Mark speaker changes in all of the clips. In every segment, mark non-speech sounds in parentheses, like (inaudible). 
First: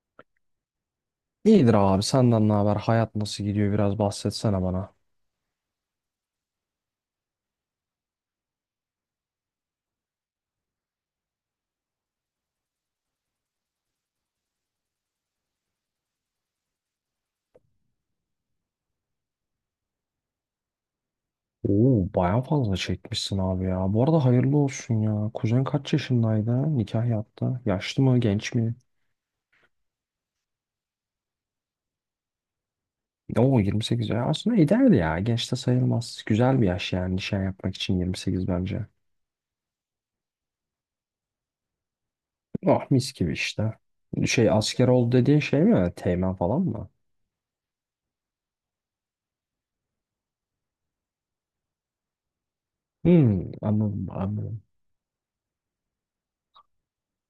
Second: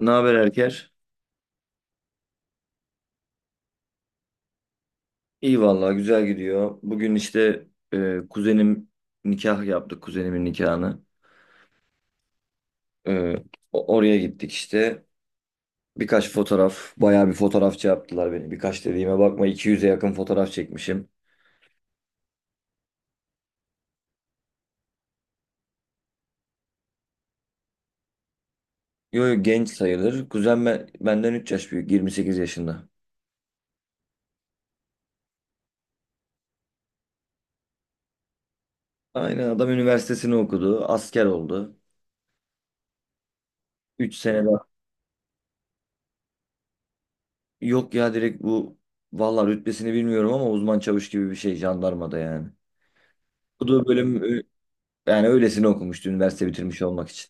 Speaker 1: Ne haber Erker?
Speaker 2: İyidir abi, senden ne haber? Hayat nasıl gidiyor? Biraz bahsetsene bana.
Speaker 1: İyi vallahi güzel gidiyor. Bugün işte kuzenim nikah yaptık kuzenimin nikahını. E, Oraya gittik işte. Birkaç fotoğraf, bayağı bir fotoğrafçı yaptılar beni. Birkaç dediğime bakma 200'e yakın fotoğraf çekmişim.
Speaker 2: Oo baya fazla çekmişsin abi ya. Bu arada hayırlı olsun ya. Kuzen kaç yaşındaydı? Nikah yaptı. Yaşlı mı? Genç mi?
Speaker 1: Yo, yo, genç sayılır. Kuzen benden 3 yaş büyük, 28 yaşında.
Speaker 2: Oo 28 ya. Aslında ideal ya. Genç de sayılmaz. Güzel bir yaş yani nişan yapmak için 28 bence.
Speaker 1: Aynen adam üniversitesini okudu, asker oldu.
Speaker 2: Ah mis gibi işte.
Speaker 1: 3 sene
Speaker 2: Şey,
Speaker 1: daha.
Speaker 2: asker oldu dediğin şey mi? Teğmen falan mı?
Speaker 1: Yok ya direkt bu vallahi rütbesini bilmiyorum ama uzman çavuş gibi bir şey jandarmada yani.
Speaker 2: Hmm,
Speaker 1: Bu da
Speaker 2: anladım
Speaker 1: bölüm
Speaker 2: anladım.
Speaker 1: Yani öylesine okumuştu üniversite bitirmiş olmak için.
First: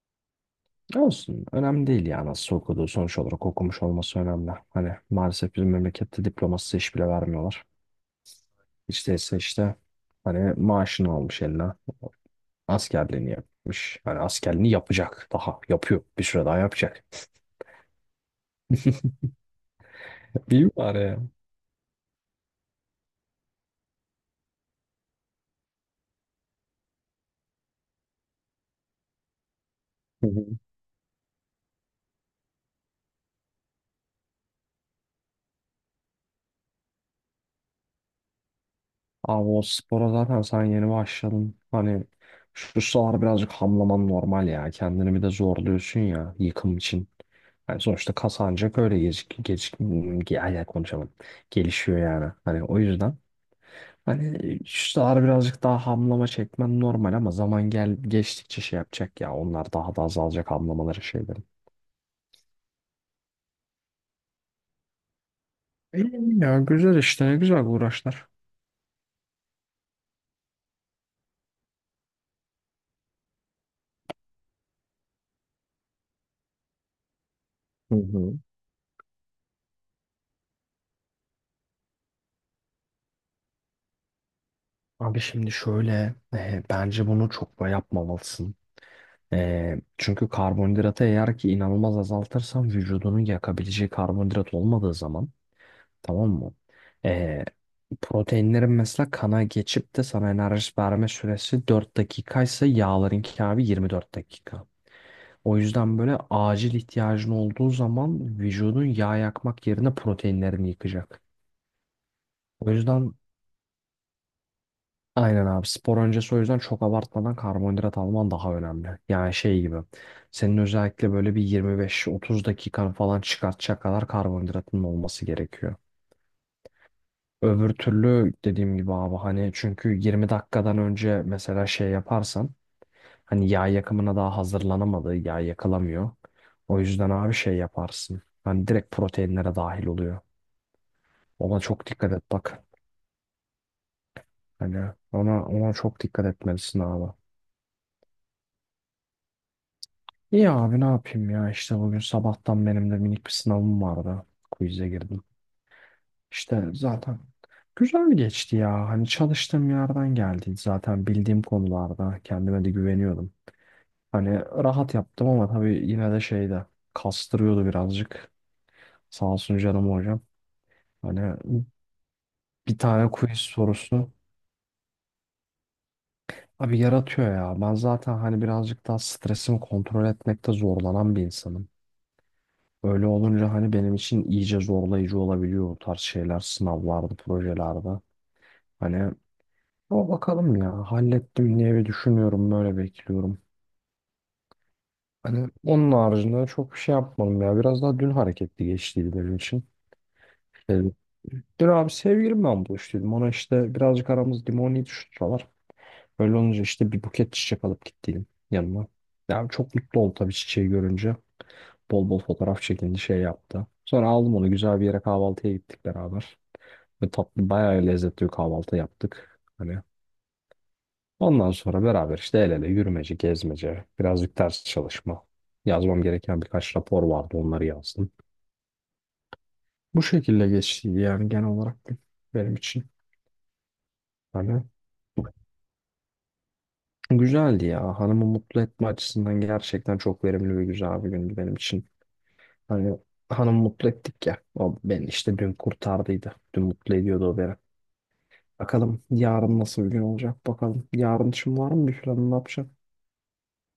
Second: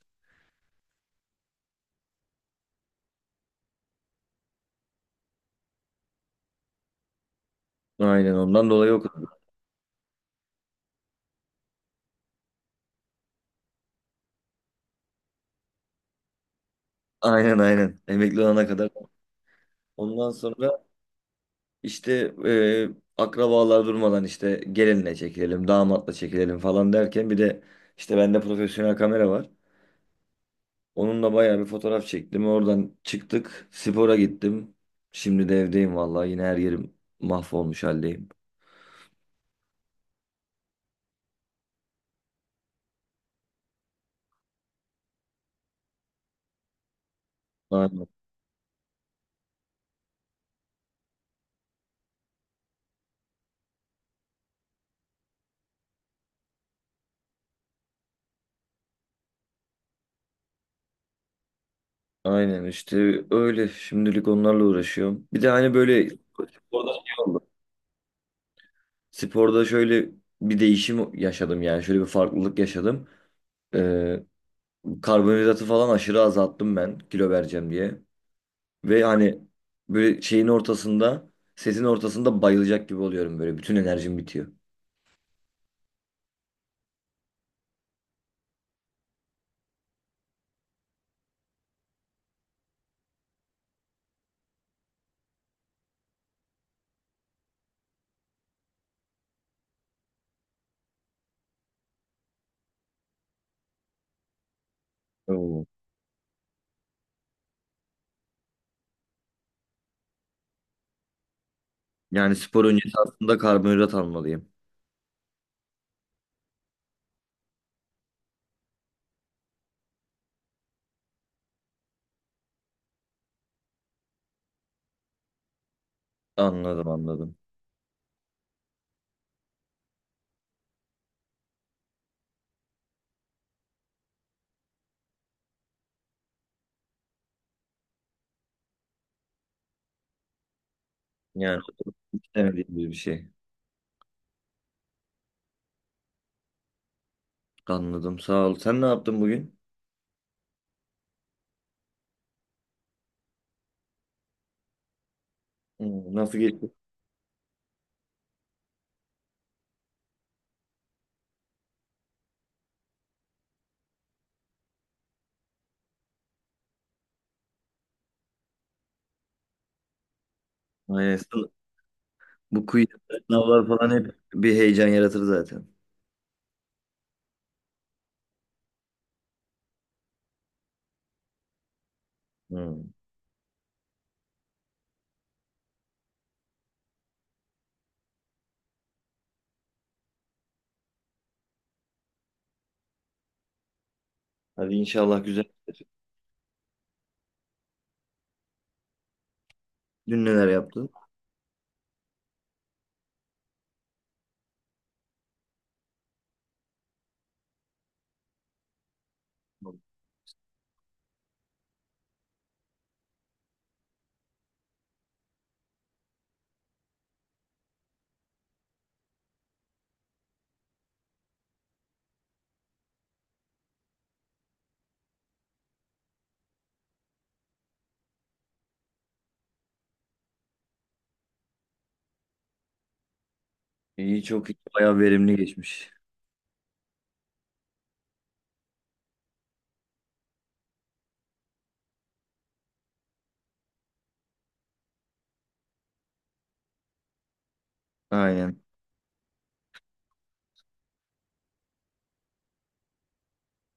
Speaker 2: Olsun. Önemli değil ya nasıl okuduğu. Sonuç olarak okumuş olması önemli. Hani maalesef bizim memlekette diplomasız iş bile vermiyorlar.
Speaker 1: Aynen ondan dolayı
Speaker 2: Hiç
Speaker 1: okudum.
Speaker 2: değilse işte, hani maaşını almış eline. Askerliğini yapmış. Hani askerliğini yapacak. Daha yapıyor. Bir süre daha yapacak.
Speaker 1: Aynen aynen. Emekli olana kadar. Ondan
Speaker 2: (laughs) İyi
Speaker 1: sonra
Speaker 2: bari ya.
Speaker 1: işte akrabalar durmadan işte gelinle çekilelim, damatla çekilelim falan derken bir de işte bende profesyonel kamera var.
Speaker 2: Hı hı.
Speaker 1: Onunla bayağı bir fotoğraf çektim. Oradan çıktık, spora gittim. Şimdi de evdeyim vallahi yine her yerim mahvolmuş haldeyim.
Speaker 2: Abi o spora zaten sen yeni başladın. Hani şu sıralar birazcık hamlaman normal ya. Kendini bir de zorluyorsun ya yıkım için. Yani
Speaker 1: Aynen.
Speaker 2: sonuçta kas ancak öyle ay, ay, konuşamadım. Gelişiyor yani. Hani o yüzden hani şu sıralar birazcık daha hamlama çekmen normal, ama zaman gel geçtikçe şey yapacak ya. Onlar daha da azalacak, hamlamaları şeyleri.
Speaker 1: Aynen işte öyle. Şimdilik onlarla uğraşıyorum. Bir de hani böyle
Speaker 2: İyi ya,
Speaker 1: orada
Speaker 2: güzel
Speaker 1: şey
Speaker 2: işte, ne
Speaker 1: oldu.
Speaker 2: güzel uğraşlar.
Speaker 1: Sporda şöyle bir değişim yaşadım yani şöyle bir farklılık yaşadım. Ee, karbonhidratı falan aşırı azalttım ben kilo vereceğim
Speaker 2: Hı
Speaker 1: diye.
Speaker 2: hı.
Speaker 1: Ve hani böyle şeyin ortasında sesin ortasında bayılacak gibi oluyorum böyle bütün enerjim bitiyor.
Speaker 2: Abi şimdi şöyle bence bunu çok da yapmamalısın. Çünkü karbonhidratı eğer ki inanılmaz azaltırsan vücudunun yakabileceği karbonhidrat olmadığı zaman, tamam mı? Ee, Proteinlerin mesela kana geçip de sana enerji verme süresi 4 dakikaysa yağlarınki abi 24 dakika. O
Speaker 1: Oo.
Speaker 2: yüzden böyle acil ihtiyacın olduğu zaman vücudun yağ yakmak yerine proteinlerini yıkacak.
Speaker 1: Yani spor
Speaker 2: O
Speaker 1: öncesi
Speaker 2: yüzden,
Speaker 1: aslında karbonhidrat almalıyım.
Speaker 2: aynen abi, spor öncesi o yüzden çok abartmadan karbonhidrat alman daha önemli. Yani şey gibi, senin özellikle böyle bir 25-30 dakikan falan çıkartacak kadar karbonhidratın olması gerekiyor.
Speaker 1: Anladım anladım.
Speaker 2: Öbür türlü dediğim gibi abi, hani çünkü 20 dakikadan önce mesela şey yaparsan hani yağ yakımına daha hazırlanamadığı, yağ yakılamıyor. O yüzden abi şey yaparsın, hani direkt proteinlere dahil oluyor. Ona
Speaker 1: Yani
Speaker 2: çok dikkat et bak,
Speaker 1: istemediğim bir şey.
Speaker 2: hani ona çok dikkat etmelisin abi.
Speaker 1: Anladım sağ ol. Sen ne yaptın bugün?
Speaker 2: İyi abi, ne yapayım ya, işte bugün sabahtan benim de minik bir sınavım vardı. Quiz'e girdim.
Speaker 1: Hmm, nasıl
Speaker 2: İşte
Speaker 1: geçti?
Speaker 2: zaten güzel geçti ya. Hani çalıştığım yerden geldi. Zaten bildiğim konularda kendime de güveniyordum. Hani rahat yaptım ama tabii yine de şeyde kastırıyordu birazcık. Sağ olsun canım hocam.
Speaker 1: Aynen.
Speaker 2: Hani
Speaker 1: Bu
Speaker 2: bir
Speaker 1: quiz
Speaker 2: tane quiz
Speaker 1: Sınavlar falan
Speaker 2: sorusu
Speaker 1: hep bir heyecan yaratır zaten.
Speaker 2: abi yaratıyor ya. Ben zaten hani birazcık daha stresimi kontrol etmekte zorlanan bir insanım.
Speaker 1: Hmm.
Speaker 2: Öyle olunca hani benim için iyice zorlayıcı olabiliyor o tarz şeyler, sınavlarda, projelerde. Hani o, bakalım ya, hallettim diye bir düşünüyorum, böyle bekliyorum.
Speaker 1: Hadi inşallah güzel.
Speaker 2: Hani onun haricinde çok bir şey yapmadım ya. Biraz daha dün hareketli geçtiydi benim için.
Speaker 1: Dün neler
Speaker 2: Ee,
Speaker 1: yaptın?
Speaker 2: Dün abi sevgilimle buluştuydum. Ona işte, birazcık aramız limoni tutuşturalar. Öyle olunca işte bir buket çiçek alıp gittiydim yanıma. Yani çok mutlu oldu tabii çiçeği görünce. Bol bol fotoğraf çekindi, şey yaptı. Sonra aldım onu, güzel bir yere kahvaltıya gittik beraber. Ve tatlı, bayağı lezzetli bir kahvaltı yaptık. Hani ondan sonra beraber işte el ele yürümece, gezmece, birazcık ders çalışma. Yazmam gereken birkaç rapor vardı, onları yazdım. Bu şekilde geçti yani genel olarak gün benim için.
Speaker 1: İyi çok iyi.
Speaker 2: Hani
Speaker 1: Bayağı verimli geçmiş.
Speaker 2: güzeldi ya. Hanımı mutlu etme açısından gerçekten çok verimli ve güzel bir gündü benim için. Hani hanımı mutlu ettik ya. O beni işte dün kurtardıydı. Dün mutlu ediyordu o beni.
Speaker 1: Aynen.
Speaker 2: Bakalım yarın nasıl bir gün olacak bakalım. Yarın için var mı bir planın, ne yapacaksın?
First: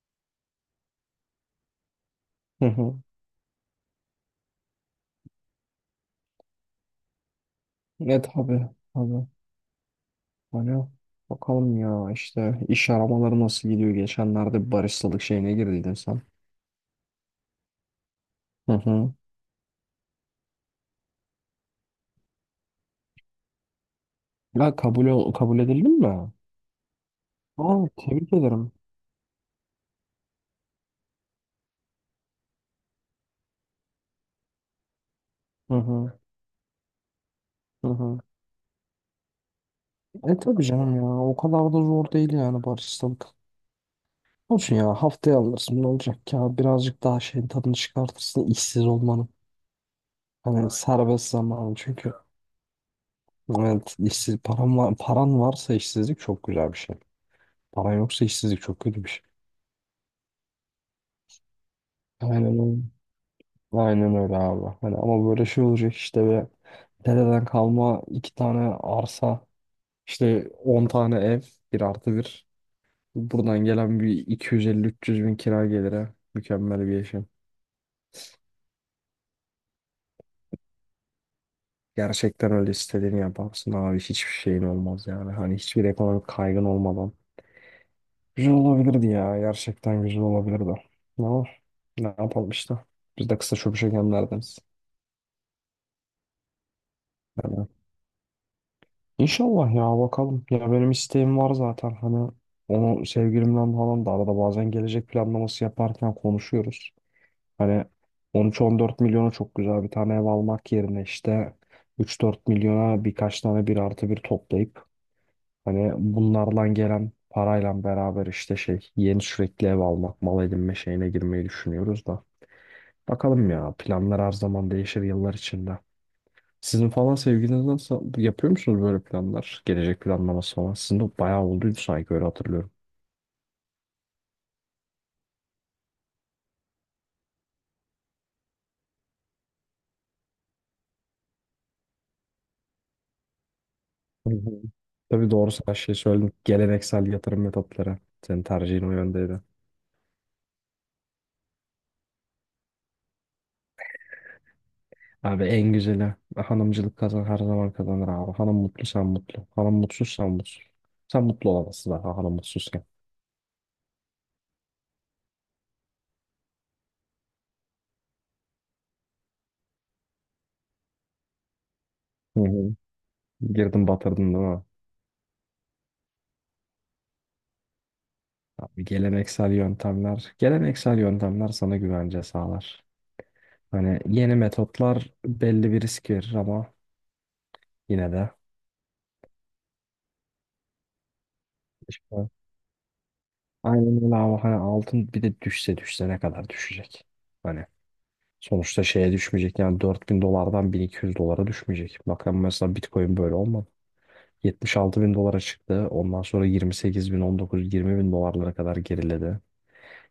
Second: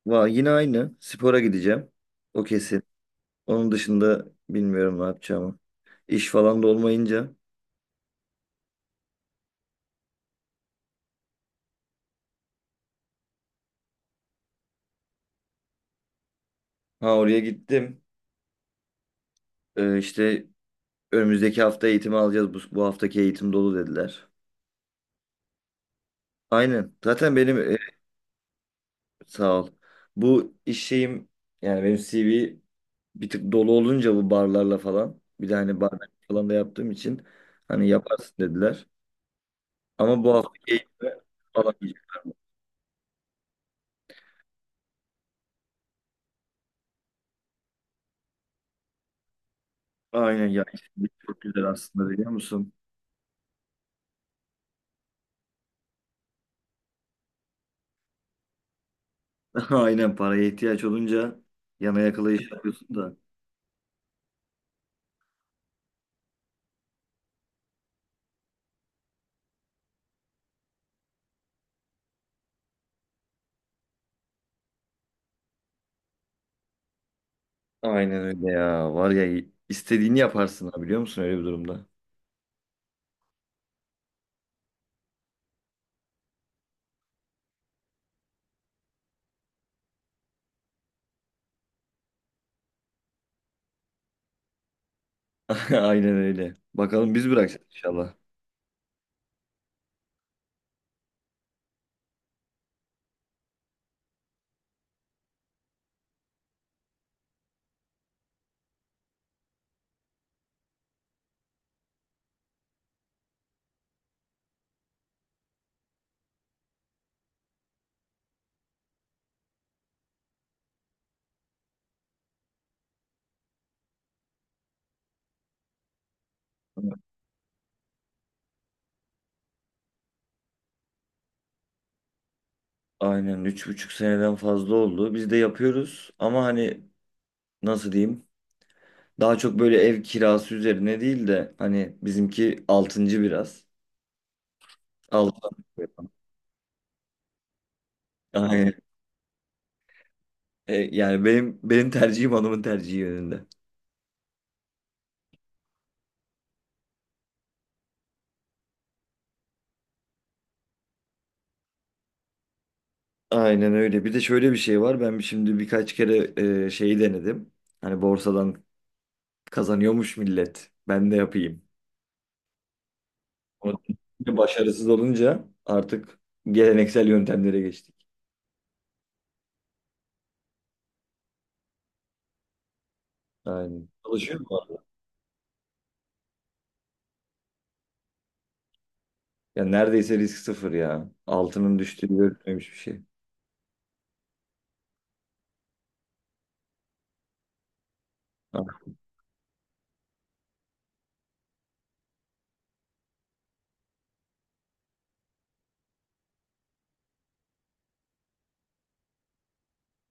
Speaker 1: Yine aynı. Spora gideceğim. O kesin.
Speaker 2: (laughs)
Speaker 1: Onun dışında bilmiyorum ne yapacağımı. İş falan da olmayınca.
Speaker 2: Ne, tabii. Hani bakalım ya, işte iş aramaları nasıl gidiyor? Geçenlerde bir baristalık şeyine girdiydin sen.
Speaker 1: Ha oraya gittim.
Speaker 2: Hı hı.
Speaker 1: İşte önümüzdeki hafta eğitimi alacağız. Bu haftaki eğitim dolu dediler.
Speaker 2: Ya kabul edildin mi?
Speaker 1: Aynen.
Speaker 2: Aa, tebrik ederim.
Speaker 1: Sağ ol. Bu iş şeyim yani benim CV bir tık dolu olunca bu barlarla falan. Bir de
Speaker 2: Hı
Speaker 1: hani barman
Speaker 2: hı.
Speaker 1: falan da yaptığım için hani
Speaker 2: Hı hı.
Speaker 1: yaparsın dediler. Ama bu
Speaker 2: E
Speaker 1: hafta
Speaker 2: tabii canım ya,
Speaker 1: keyifle
Speaker 2: o kadar da zor
Speaker 1: alamayacağım.
Speaker 2: değil yani baristalık. Olsun ya, haftaya alırsın, ne olacak ki ya, birazcık daha şeyin tadını çıkartırsın işsiz olmanın.
Speaker 1: Aynen ya.
Speaker 2: Hani
Speaker 1: İşsizlik
Speaker 2: serbest
Speaker 1: çok güzel
Speaker 2: zamanı
Speaker 1: aslında
Speaker 2: çünkü.
Speaker 1: biliyor musun?
Speaker 2: Evet, işsiz paran var, paran varsa işsizlik çok güzel bir şey. Paran yoksa işsizlik çok kötü bir şey.
Speaker 1: (laughs) Aynen paraya ihtiyaç olunca yana yakıla
Speaker 2: Aynen
Speaker 1: iş
Speaker 2: öyle.
Speaker 1: yapıyorsun da.
Speaker 2: Aynen öyle abi. Hani ama böyle şey olacak işte, ve dededen kalma iki tane arsa, işte 10 tane ev, bir artı bir. Buradan gelen bir iki yüz elli üç yüz bin kira gelire mükemmel bir yaşam.
Speaker 1: Aynen öyle ya. Var ya istediğini yaparsın ha biliyor musun öyle bir durumda?
Speaker 2: Gerçekten öyle, istediğini yaparsın abi, hiçbir şeyin olmaz yani. Hani hiçbir ekonomik kaygın olmadan. Güzel olabilirdi ya, gerçekten güzel olabilirdi. Ama ne yapalım işte. Biz de kısa çöpüşe gemlerdeniz.
Speaker 1: (laughs) Aynen öyle. Bakalım biz bırakacağız inşallah.
Speaker 2: İnşallah ya, bakalım. Ya benim isteğim var zaten, hani onu sevgilimden falan da arada bazen gelecek planlaması yaparken konuşuyoruz. Hani 13-14 milyona çok güzel bir tane ev almak yerine işte 3-4 milyona birkaç tane bir artı bir toplayıp, hani bunlardan gelen parayla beraber işte şey, yeni sürekli ev almak, mal edinme şeyine girmeyi düşünüyoruz da. Bakalım ya, planlar her zaman değişir yıllar içinde. Sizin falan sevgiliniz nasıl, yapıyor musunuz böyle planlar? Gelecek planlaması falan. Sizin de bayağı olduydu sanki öyle hatırlıyorum.
Speaker 1: Aynen 3,5 seneden fazla oldu. Biz de yapıyoruz ama hani nasıl diyeyim? Daha çok böyle ev kirası üzerine değil de hani bizimki altıncı biraz.
Speaker 2: Hı hı. Tabii
Speaker 1: Altı.
Speaker 2: doğru, sen şey söyledin. Geleneksel yatırım metotları.
Speaker 1: (laughs)
Speaker 2: Senin
Speaker 1: Aynen.
Speaker 2: tercihin o yöndeydi.
Speaker 1: Yani benim tercihim hanımın tercihi yönünde.
Speaker 2: Abi en güzeli hanımcılık, kazan her zaman kazanır abi. Hanım mutlu sen mutlu. Hanım mutsuz sen mutsuz. Sen mutlu olamazsın daha hanım mutsuzken.
Speaker 1: Aynen öyle. Bir de şöyle bir şey var. Ben şimdi birkaç kere şeyi denedim. Hani borsadan kazanıyormuş millet. Ben de yapayım.
Speaker 2: Hı hı.
Speaker 1: Ama
Speaker 2: Girdin batırdın
Speaker 1: (laughs)
Speaker 2: değil mi?
Speaker 1: başarısız olunca artık geleneksel yöntemlere geçtik.
Speaker 2: Abi geleneksel yöntemler sana güvence sağlar.
Speaker 1: Aynen.
Speaker 2: Hani yeni
Speaker 1: Çalışıyor mu abi?
Speaker 2: metotlar belli bir risk verir ama yine de,
Speaker 1: Ya neredeyse risk sıfır ya. Altının düştüğü
Speaker 2: işte
Speaker 1: görülmemiş bir şey.
Speaker 2: aynen öyle abi. Hani altın bir de düşse düşse ne kadar düşecek? Hani
Speaker 1: Ah.
Speaker 2: sonuçta şeye düşmeyecek yani, 4.000 dolardan 1.200 dolara düşmeyecek. Bakın mesela Bitcoin böyle olmadı. 76 bin dolara çıktı. Ondan sonra 28 bin, 19, 20 bin dolarlara kadar geriledi.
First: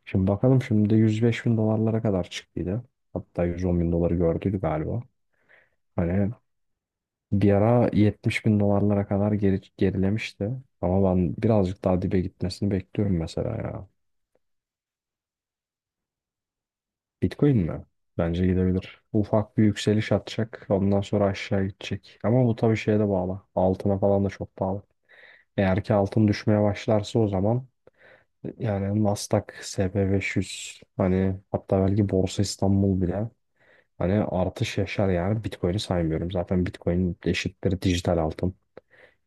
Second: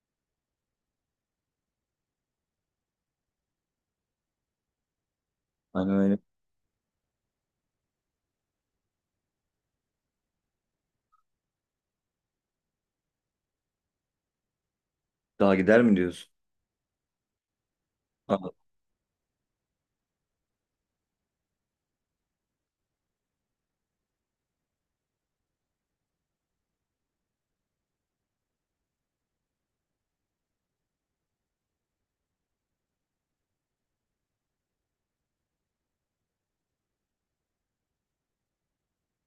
Speaker 2: Şimdi bakalım, şimdi de 105 bin dolarlara kadar çıktıydı. Hatta 110 bin doları gördüydü galiba.
Speaker 1: Aynen öyle.
Speaker 2: Hani bir ara 70 bin dolarlara kadar gerilemişti. Ama ben birazcık daha dibe gitmesini bekliyorum mesela ya.
Speaker 1: Daha gider mi diyorsun?
Speaker 2: Bitcoin mi?
Speaker 1: Ah.
Speaker 2: Bence gidebilir. Ufak bir yükseliş atacak. Ondan sonra aşağı gidecek. Ama bu tabii şeye de bağlı. Altına falan da çok bağlı. Eğer ki altın düşmeye başlarsa o zaman, yani Nasdaq, SP500, hani hatta belki Borsa İstanbul bile hani artış yaşar, yani Bitcoin'i saymıyorum. Zaten Bitcoin eşittir dijital altın.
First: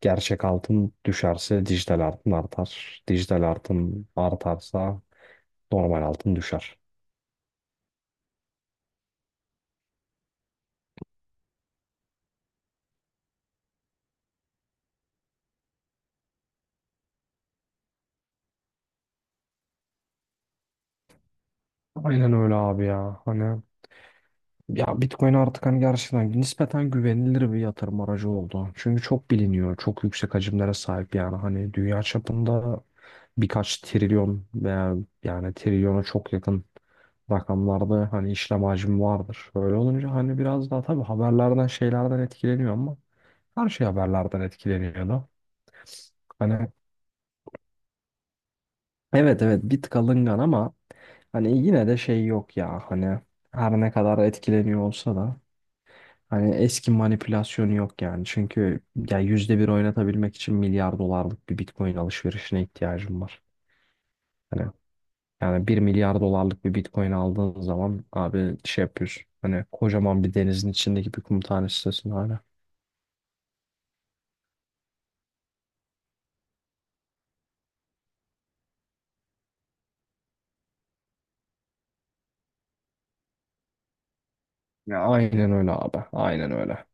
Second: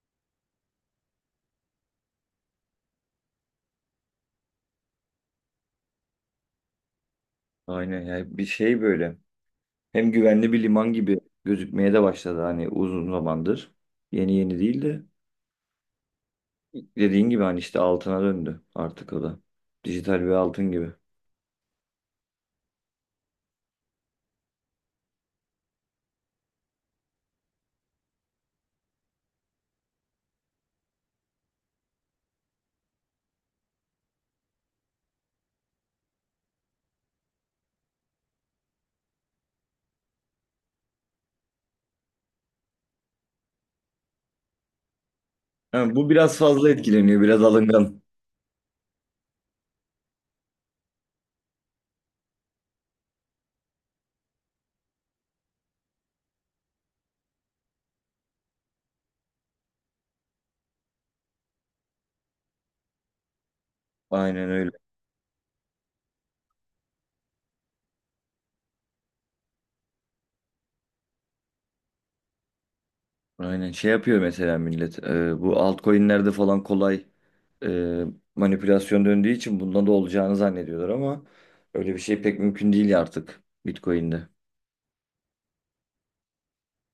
Speaker 2: Gerçek altın düşerse dijital altın artar. Dijital altın artarsa normal altın düşer.
Speaker 1: Aynen. Yani bir şey böyle. Hem güvenli bir liman gibi gözükmeye de başladı hani uzun zamandır. Yeni yeni değil de dediğin gibi hani işte altına döndü artık o da. Dijital bir altın gibi.
Speaker 2: Aynen öyle abi ya. Hani ya Bitcoin artık hani gerçekten nispeten güvenilir bir yatırım aracı oldu. Çünkü çok biliniyor. Çok yüksek hacimlere sahip yani. Hani dünya çapında birkaç trilyon veya yani trilyona çok yakın rakamlarda hani işlem hacmi vardır. Öyle olunca hani biraz daha tabii haberlerden şeylerden etkileniyor ama her şey haberlerden etkileniyor da.
Speaker 1: Ha, bu biraz fazla
Speaker 2: Hani
Speaker 1: etkileniyor, biraz alıngan.
Speaker 2: evet, bir tık alıngan ama hani yine de şey yok ya, hani her ne kadar etkileniyor olsa da hani eski manipülasyonu yok yani. Çünkü ya yüzde bir oynatabilmek için milyar dolarlık bir Bitcoin alışverişine ihtiyacım var.
Speaker 1: Aynen
Speaker 2: Hani
Speaker 1: öyle.
Speaker 2: yani bir milyar dolarlık bir Bitcoin aldığın zaman abi şey yapıyorsun, hani kocaman bir denizin içindeki bir kum tanesisin hala.
Speaker 1: Aynen şey yapıyor mesela millet. Bu altcoin'lerde falan kolay e, manipülasyon döndüğü için bundan da olacağını zannediyorlar ama öyle bir şey pek mümkün değil artık Bitcoin'de.
Speaker 2: Ya aynen öyle abi. Aynen öyle.